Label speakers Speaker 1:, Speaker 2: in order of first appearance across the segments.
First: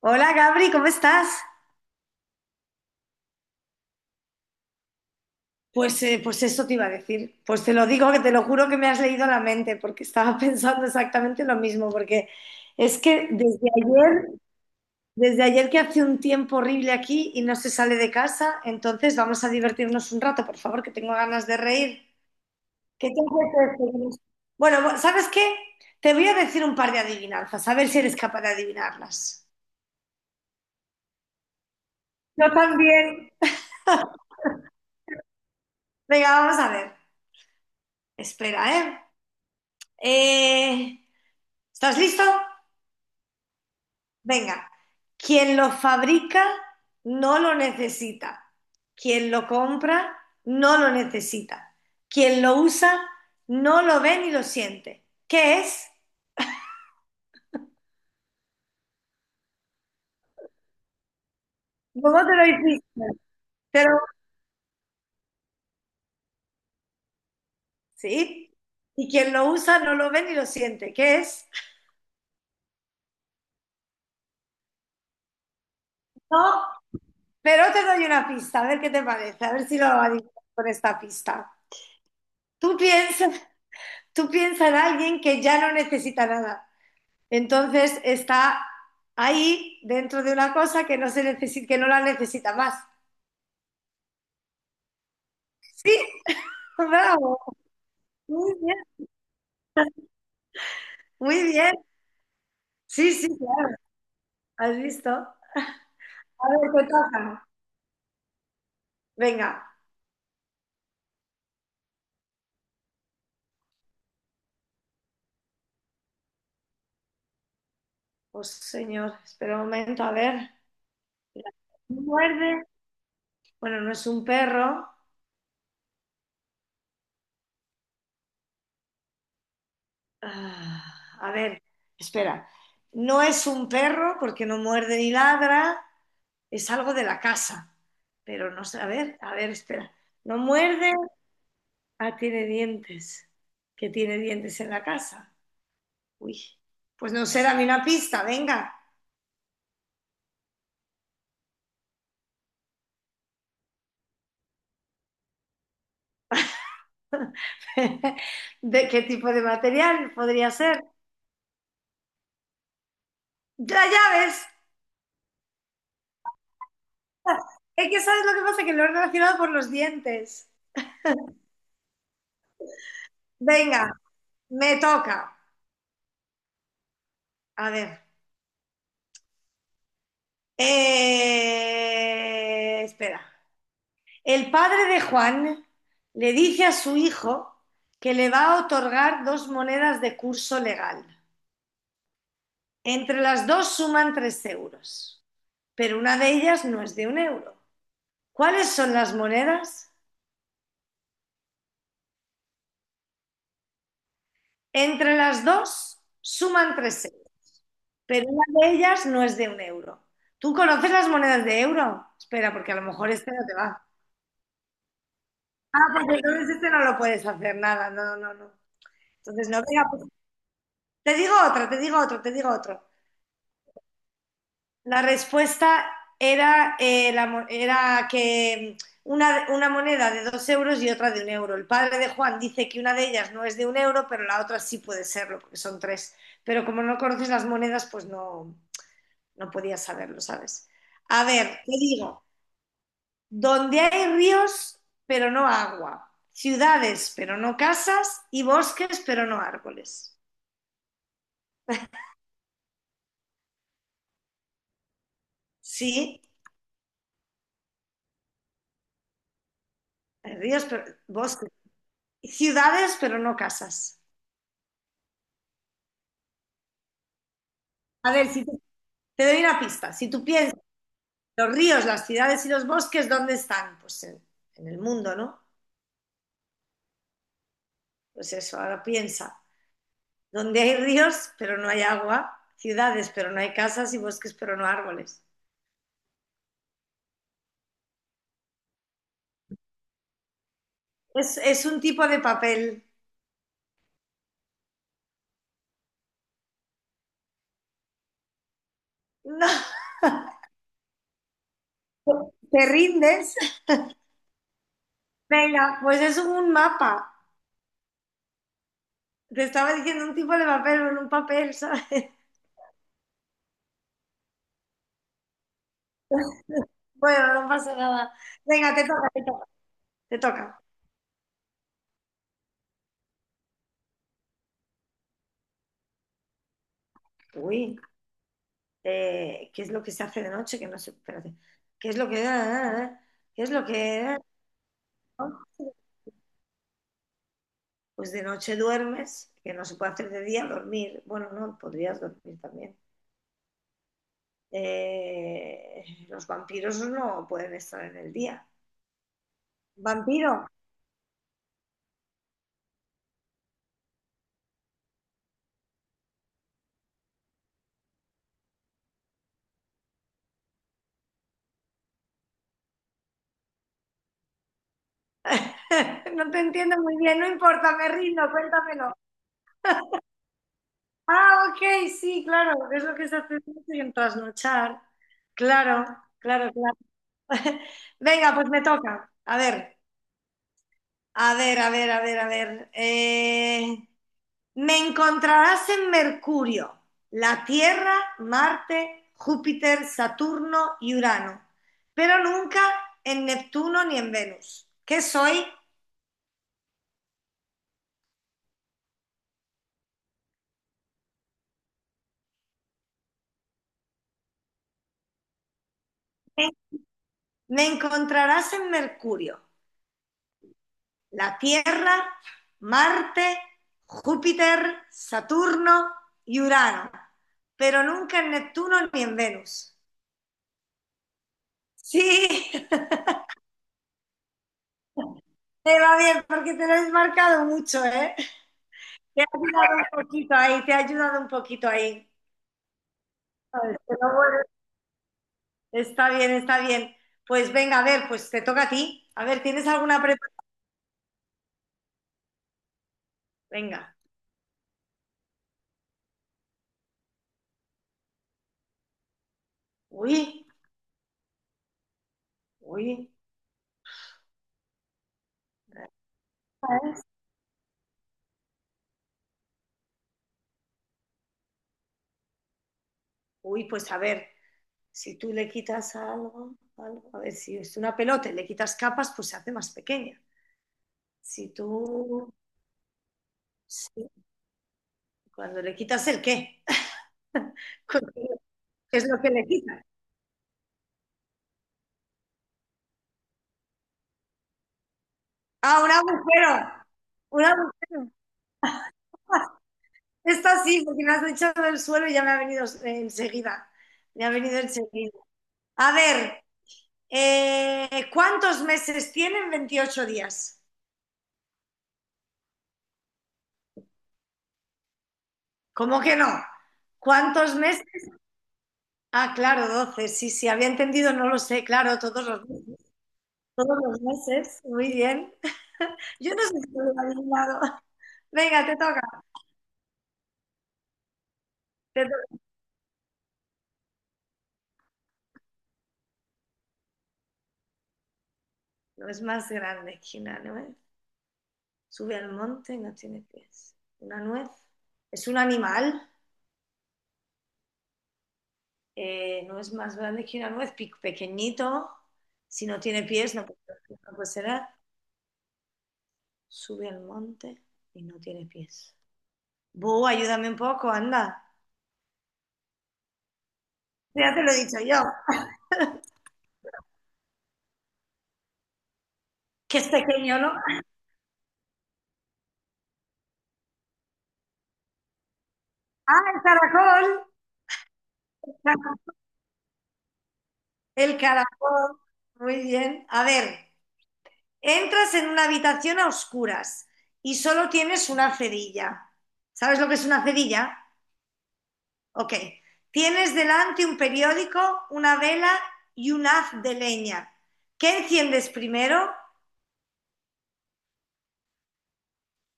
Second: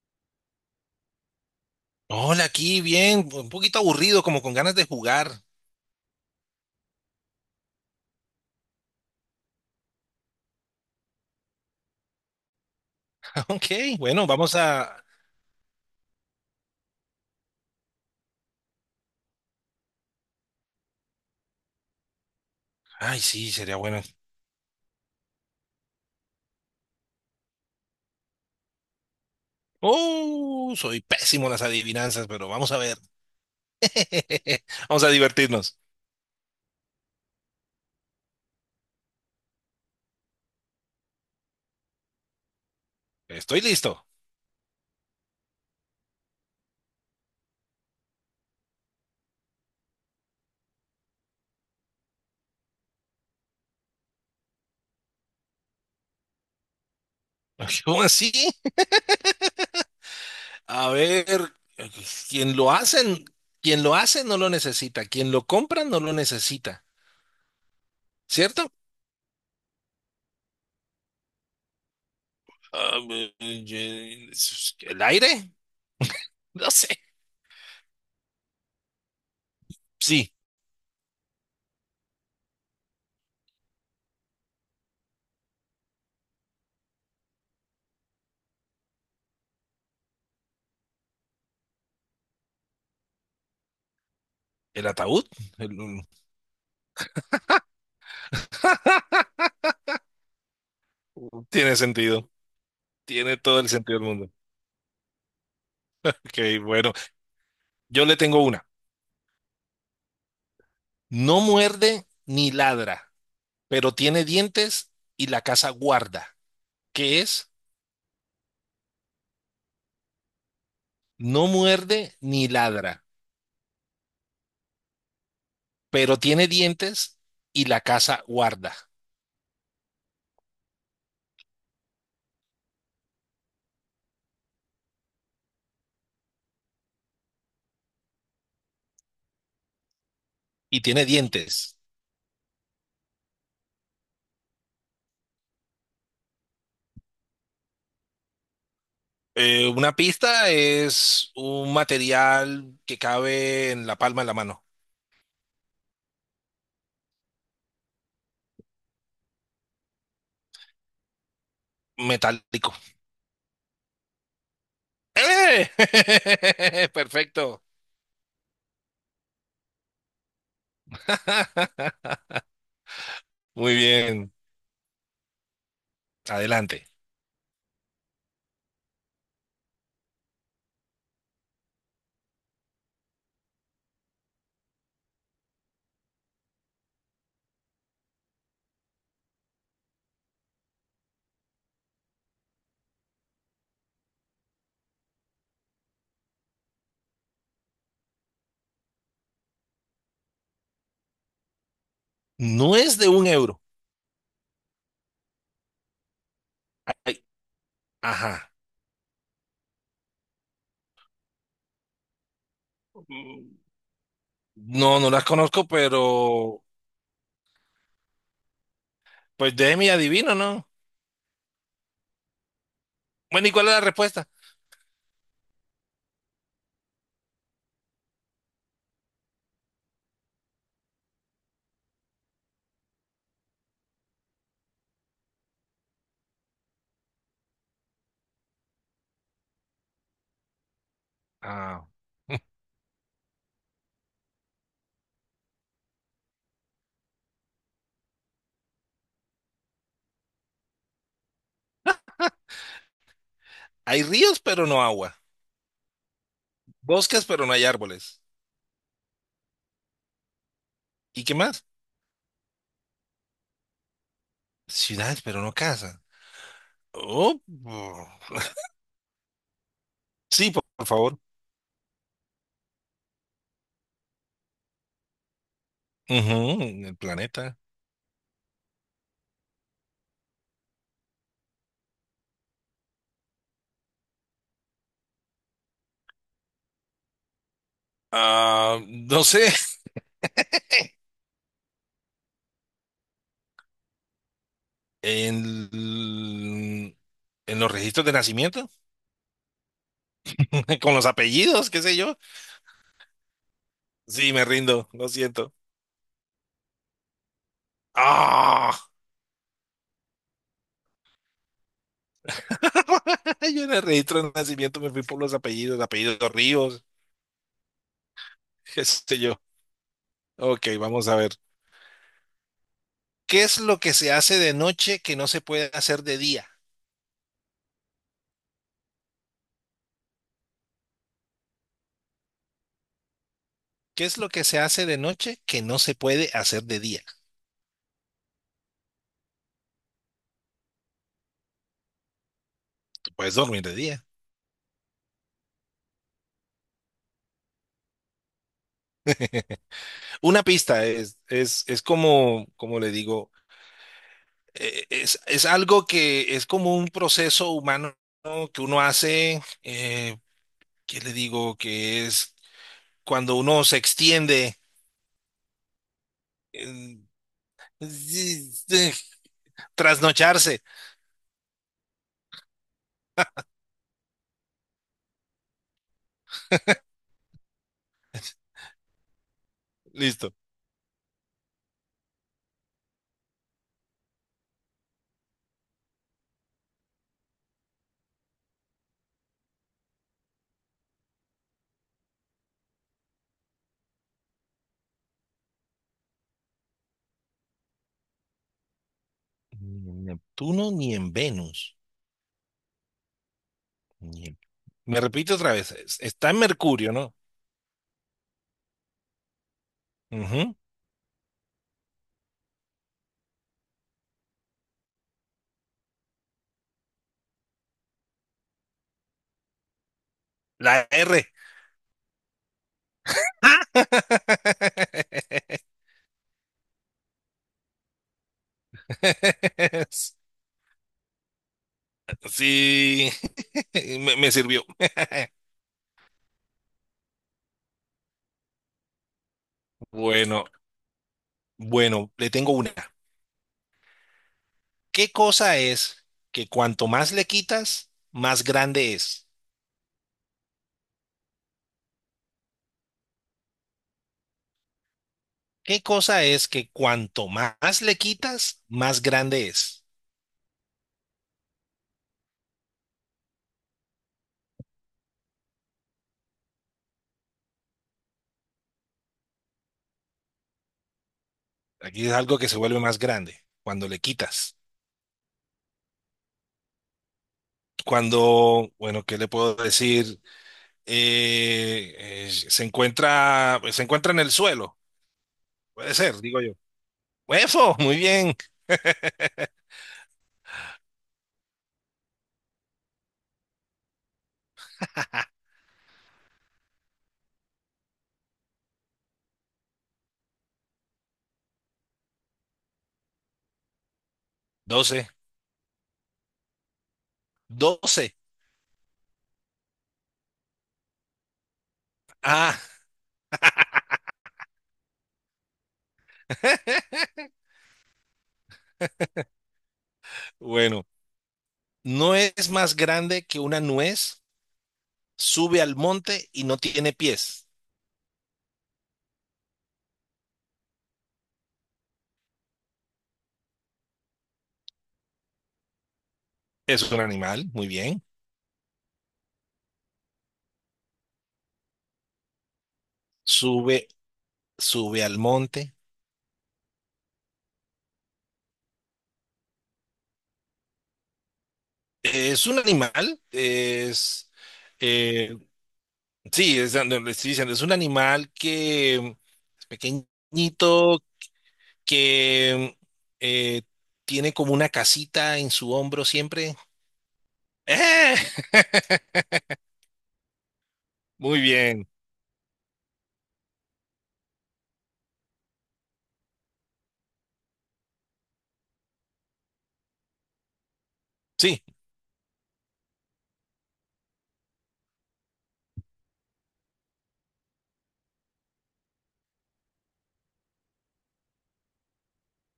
Speaker 1: Hola Gabri, ¿cómo estás?
Speaker 2: Hola, aquí bien, un poquito aburrido, como con ganas de jugar.
Speaker 1: Pues eso te iba a decir. Pues te lo digo, que te lo juro que me has leído la mente, porque estaba pensando exactamente lo mismo, porque es que
Speaker 2: Ok,
Speaker 1: desde ayer,
Speaker 2: bueno, vamos a...
Speaker 1: desde ayer que hace un tiempo horrible aquí y no se sale de casa, entonces vamos a divertirnos un rato, por favor, que tengo ganas de reír. ¿Qué te
Speaker 2: Ay, sí, sería bueno.
Speaker 1: apetece? Bueno, ¿sabes qué? Te voy a decir un par de adivinanzas, a ver si eres capaz de adivinarlas.
Speaker 2: Oh, soy pésimo en las adivinanzas, pero
Speaker 1: Yo
Speaker 2: vamos a ver.
Speaker 1: también.
Speaker 2: Vamos a divertirnos.
Speaker 1: Venga, vamos a ver. Espera, ¿eh? Eh, ¿Estás listo?
Speaker 2: Estoy listo.
Speaker 1: Venga. Quien lo fabrica no lo necesita. Quien lo compra no lo necesita. Quien lo usa no lo ve ni lo siente. ¿Qué es?
Speaker 2: ¿Cómo así? A ver,
Speaker 1: ¿Cómo te lo
Speaker 2: quien lo
Speaker 1: hiciste?
Speaker 2: hacen, quien lo
Speaker 1: Pero,
Speaker 2: hace no lo necesita, quien lo compra no lo necesita,
Speaker 1: sí.
Speaker 2: ¿cierto?
Speaker 1: Y quien lo usa no lo ve ni lo siente. ¿Qué es?
Speaker 2: Ah, eh, eh, ¿El aire?
Speaker 1: No,
Speaker 2: No sé.
Speaker 1: pero te doy una pista, a ver qué te parece, a ver si lo adivinas
Speaker 2: Sí,
Speaker 1: con esta pista. Tú piensas, tú piensas en alguien que ya no necesita nada. Entonces está ahí dentro de una cosa que no se necesita, que no la necesita más.
Speaker 2: el ataúd.
Speaker 1: Sí,
Speaker 2: El-
Speaker 1: bravo, muy bien, muy bien.
Speaker 2: Tiene sentido.
Speaker 1: Sí, sí,
Speaker 2: Tiene todo el
Speaker 1: claro,
Speaker 2: sentido del mundo.
Speaker 1: has visto. A
Speaker 2: Ok,
Speaker 1: ver, te
Speaker 2: bueno,
Speaker 1: toca.
Speaker 2: yo le tengo una.
Speaker 1: Venga,
Speaker 2: No muerde ni ladra, pero tiene dientes y la casa guarda. ¿Qué es?
Speaker 1: pues señor, espera un momento, a ver.
Speaker 2: No
Speaker 1: Mira,
Speaker 2: muerde ni
Speaker 1: muerde.
Speaker 2: ladra,
Speaker 1: Bueno, no es un perro.
Speaker 2: pero tiene dientes y la casa guarda.
Speaker 1: Ah, a ver, espera. No es un perro porque no muerde ni ladra, es algo de la casa. Pero no sé, a ver, espera. No
Speaker 2: Y
Speaker 1: muerde,
Speaker 2: tiene dientes.
Speaker 1: ah, tiene dientes. ¿Qué tiene dientes en la casa? Uy, pues no sé, dame una pista, venga.
Speaker 2: Una pista es un material que cabe en la palma de la mano.
Speaker 1: ¿De qué tipo de material podría ser?
Speaker 2: Metálico.
Speaker 1: Las llaves.
Speaker 2: ¡Eh! Perfecto.
Speaker 1: Es que sabes lo que pasa, que lo he relacionado por los dientes.
Speaker 2: Muy
Speaker 1: Venga,
Speaker 2: bien.
Speaker 1: me toca.
Speaker 2: Adelante.
Speaker 1: A ver. Espera. El padre de Juan le dice a su hijo que le va a otorgar dos monedas de curso legal. Entre las dos suman 3 euros, pero una de ellas no es de 1 euro. ¿Cuáles son las monedas?
Speaker 2: No es de un euro.
Speaker 1: Entre las dos suman tres
Speaker 2: Ay,
Speaker 1: euros, pero una
Speaker 2: ajá.
Speaker 1: de ellas no es de un euro. ¿Tú conoces las monedas de euro? Espera, porque a lo mejor este no te
Speaker 2: Mm,
Speaker 1: va.
Speaker 2: no, no las conozco,
Speaker 1: Ah, porque entonces
Speaker 2: pero
Speaker 1: este no lo puedes hacer nada. No, no, no. Entonces
Speaker 2: pues
Speaker 1: no, venga,
Speaker 2: déjeme y
Speaker 1: pues,
Speaker 2: adivino, ¿no?
Speaker 1: te digo otra, te digo otra, te digo otra.
Speaker 2: Bueno, ¿y cuál es la respuesta?
Speaker 1: La respuesta era que una moneda de 2 euros y otra de 1 euro. El padre de Juan dice que una de ellas no es de un euro, pero la otra sí puede serlo, porque son tres. Pero como no conoces las monedas, pues no, no podías saberlo, ¿sabes? A ver, te
Speaker 2: Ah.
Speaker 1: digo, donde hay ríos, pero no agua, ciudades, pero no casas, y bosques, pero no árboles.
Speaker 2: Hay ríos, pero no agua.
Speaker 1: Sí,
Speaker 2: Bosques, pero no hay árboles.
Speaker 1: hay ríos, pero
Speaker 2: ¿Y qué
Speaker 1: bosques,
Speaker 2: más?
Speaker 1: ciudades, pero no casas.
Speaker 2: Ciudades, pero no casas. Oh, oh.
Speaker 1: A ver, si te te doy una pista. Si tú
Speaker 2: Sí,
Speaker 1: piensas,
Speaker 2: por favor.
Speaker 1: los ríos, las ciudades y los bosques, ¿dónde están? Pues en el mundo, ¿no?
Speaker 2: Ujú, en el planeta.
Speaker 1: Pues eso, ahora piensa. Donde hay ríos, pero no hay agua, ciudades, pero no hay casas y bosques, pero no árboles.
Speaker 2: Ah, no sé.
Speaker 1: Es un tipo de papel.
Speaker 2: En, l- en los registros de nacimiento,
Speaker 1: No,
Speaker 2: con los apellidos, qué sé yo.
Speaker 1: ¿te rindes?
Speaker 2: Sí, me rindo, lo siento.
Speaker 1: Venga, pues es un mapa.
Speaker 2: Ah.
Speaker 1: Te estaba diciendo un tipo de papel, en un papel, ¿sabes?
Speaker 2: Ay, yo en el registro de nacimiento me fui por los apellidos, apellidos Ríos,
Speaker 1: Bueno, no pasa nada. Venga, te
Speaker 2: qué
Speaker 1: toca,
Speaker 2: sé
Speaker 1: te
Speaker 2: yo.
Speaker 1: toca, te toca.
Speaker 2: Ok, vamos a ver. ¿Qué es lo que se hace de noche que no se puede hacer de día?
Speaker 1: Uy. ¿Qué es lo que se hace de noche, que no sé, espérate, qué es lo que? Qué es lo que,
Speaker 2: ¿Qué es
Speaker 1: ah,
Speaker 2: lo que se hace de noche que
Speaker 1: ah?
Speaker 2: no se puede hacer de día?
Speaker 1: Pues de noche duermes, que no se puede hacer de día, dormir, bueno, no, podrías dormir también.
Speaker 2: Tú puedes dormir de día.
Speaker 1: Los vampiros no pueden estar en el día. Vampiro,
Speaker 2: Una pista es como, como le es algo que es como un proceso humano que uno hace, ¿qué le digo? Que es cuando uno se extiende,
Speaker 1: no te entiendo muy
Speaker 2: eh,
Speaker 1: bien, no importa, me rindo, cuéntamelo.
Speaker 2: trasnocharse.
Speaker 1: Ah, ok, sí, claro, es lo que se hace de noche en trasnochar. Claro, claro, claro. Venga, pues me toca. A ver.
Speaker 2: Listo.
Speaker 1: A ver, a ver, a ver, a ver. Me encontrarás en Mercurio, la Tierra, Marte, Júpiter, Saturno y Urano, pero nunca en Neptuno ni en Venus. ¿Qué soy?
Speaker 2: Ni en Neptuno ni en Venus. Ni en- Me repito otra vez. Está en
Speaker 1: Me
Speaker 2: Mercurio, ¿no?
Speaker 1: me encontrarás en Mercurio,
Speaker 2: Ujú.
Speaker 1: la Tierra, Marte, Júpiter, Saturno y Urano, pero nunca en Neptuno ni en Venus.
Speaker 2: La R.
Speaker 1: Sí, te va bien porque te lo has marcado mucho, ¿eh? Te ha ayudado un poquito ahí, te ha ayudado un poquito ahí.
Speaker 2: Sí,
Speaker 1: Pero
Speaker 2: me
Speaker 1: bueno,
Speaker 2: sirvió.
Speaker 1: está bien, está bien. Pues venga, a ver, pues te toca a ti. A ver, ¿tienes alguna preparada?
Speaker 2: Bueno, bueno, le tengo una.
Speaker 1: Venga.
Speaker 2: ¿Qué cosa es que cuanto más le quitas, más grande es?
Speaker 1: Uy, uy.
Speaker 2: ¿Qué
Speaker 1: Esta
Speaker 2: cosa es que
Speaker 1: es.
Speaker 2: cuanto más le quitas, más grande es?
Speaker 1: Uy, pues a ver, si tú le quitas algo, algo, a ver, si es una pelota y le quitas capas, pues se hace más pequeña. Si tú,
Speaker 2: Aquí es algo que se vuelve más grande cuando le
Speaker 1: sí,
Speaker 2: quitas.
Speaker 1: cuando le quitas el qué,
Speaker 2: Cuando,
Speaker 1: ¿qué
Speaker 2: bueno,
Speaker 1: es
Speaker 2: ¿qué
Speaker 1: lo
Speaker 2: le
Speaker 1: que le
Speaker 2: puedo
Speaker 1: quitas?
Speaker 2: decir? Se encuentra en el suelo,
Speaker 1: Ah, un
Speaker 2: puede ser, digo yo.
Speaker 1: agujero, un
Speaker 2: Huefo, muy
Speaker 1: agujero.
Speaker 2: bien.
Speaker 1: Esta sí, porque me has echado del suelo y ya me ha venido enseguida. Me ha venido enseguida. A ver, ¿cuántos meses tienen 28 días?
Speaker 2: Doce.
Speaker 1: ¿Cómo que no? ¿Cuántos meses?
Speaker 2: Doce.
Speaker 1: Ah, claro, 12. Sí, sí, había entendido, no lo sé. Claro, todos los
Speaker 2: Ah,
Speaker 1: meses. Todos los meses. Muy bien. Yo no sé si lo he adivinado. Venga, te toca.
Speaker 2: bueno,
Speaker 1: Te
Speaker 2: no
Speaker 1: toca.
Speaker 2: es más grande que una nuez, sube al monte y no tiene pies.
Speaker 1: No es más grande que una nuez. Sube al monte y no tiene pies. Una nuez. Es un animal.
Speaker 2: Es un animal, muy bien.
Speaker 1: No es más grande que una nuez, pequeñito, si no tiene pies, no puede,
Speaker 2: Sube,
Speaker 1: no puede ser,
Speaker 2: sube al monte.
Speaker 1: sube al monte y no tiene pies. Ayúdame un poco, anda.
Speaker 2: Es un animal,
Speaker 1: Ya te lo he dicho yo,
Speaker 2: eh, sí, es, donde le estoy diciendo, es un animal que es
Speaker 1: que es pequeño, ¿no?
Speaker 2: pequeñito, que eh, tiene como una casita en su hombro
Speaker 1: Ah,
Speaker 2: siempre. ¡Eh!
Speaker 1: el
Speaker 2: Muy bien.
Speaker 1: caracol, muy bien. A ver, entras en una habitación a oscuras y solo tienes una cerilla. ¿Sabes lo que es una cerilla?
Speaker 2: Sí,
Speaker 1: Ok. Tienes delante un periódico, una vela y un haz de leña. ¿Qué enciendes primero?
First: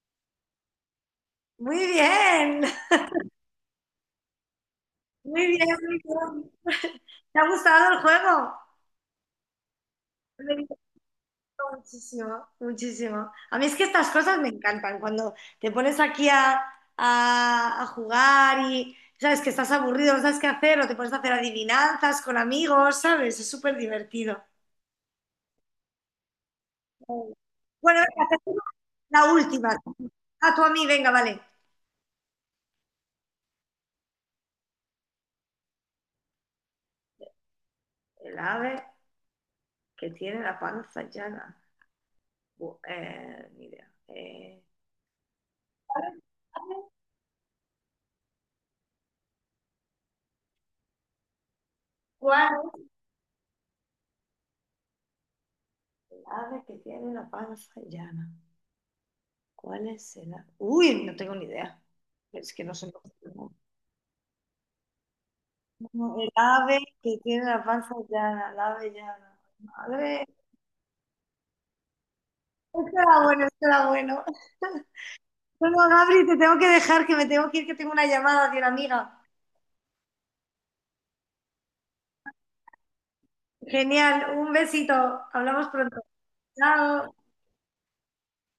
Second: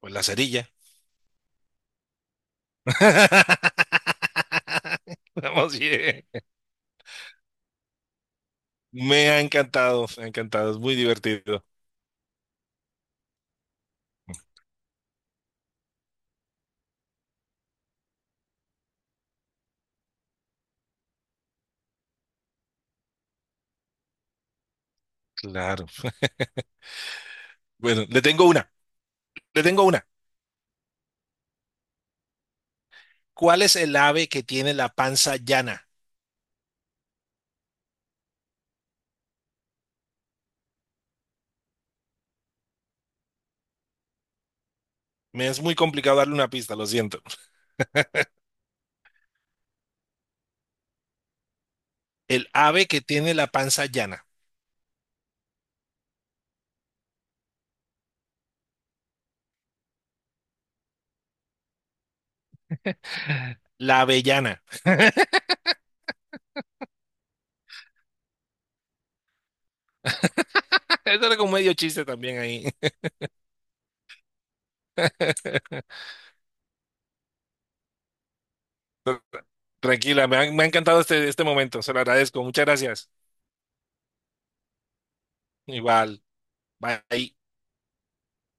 Speaker 2: pues la cerilla.
Speaker 1: Muy bien, muy bien,
Speaker 2: Vamos
Speaker 1: muy
Speaker 2: bien.
Speaker 1: bien. ¿Te ha gustado el juego?
Speaker 2: Me ha
Speaker 1: Me
Speaker 2: encantado, es
Speaker 1: encantó
Speaker 2: muy divertido.
Speaker 1: muchísimo, muchísimo. A mí es que estas cosas me encantan. Cuando te pones aquí a jugar y sabes que estás aburrido, no sabes qué hacer, o te pones a hacer adivinanzas con amigos, ¿sabes? Es súper divertido.
Speaker 2: Claro.
Speaker 1: Bueno,
Speaker 2: Bueno, le
Speaker 1: venga,
Speaker 2: tengo una,
Speaker 1: te hago la
Speaker 2: le
Speaker 1: última.
Speaker 2: tengo una.
Speaker 1: A tu amiga, venga, vale.
Speaker 2: ¿Cuál es el ave que tiene la panza llana?
Speaker 1: El ave que tiene la panza llana. Ni idea.
Speaker 2: Me es muy complicado darle una pista, lo siento. El
Speaker 1: ¿Cuál?
Speaker 2: ave que tiene la panza llana.
Speaker 1: El ave que tiene la panza llana. ¿Cuál es el ave? Uy, no tengo ni idea. Es que no sé. No,
Speaker 2: La avellana.
Speaker 1: no, el ave que tiene la panza llana, el ave llana. Madre.
Speaker 2: Eso era como medio chiste también ahí.
Speaker 1: Esto era bueno, esto era bueno. Bueno, Gabri, te tengo que dejar, que me tengo que ir, que tengo una llamada de una amiga.
Speaker 2: Tranquila, me ha encantado este, este momento. Se lo agradezco. Muchas gracias.
Speaker 1: Genial, un besito. Hablamos pronto.
Speaker 2: Igual.
Speaker 1: Chao.
Speaker 2: Bye.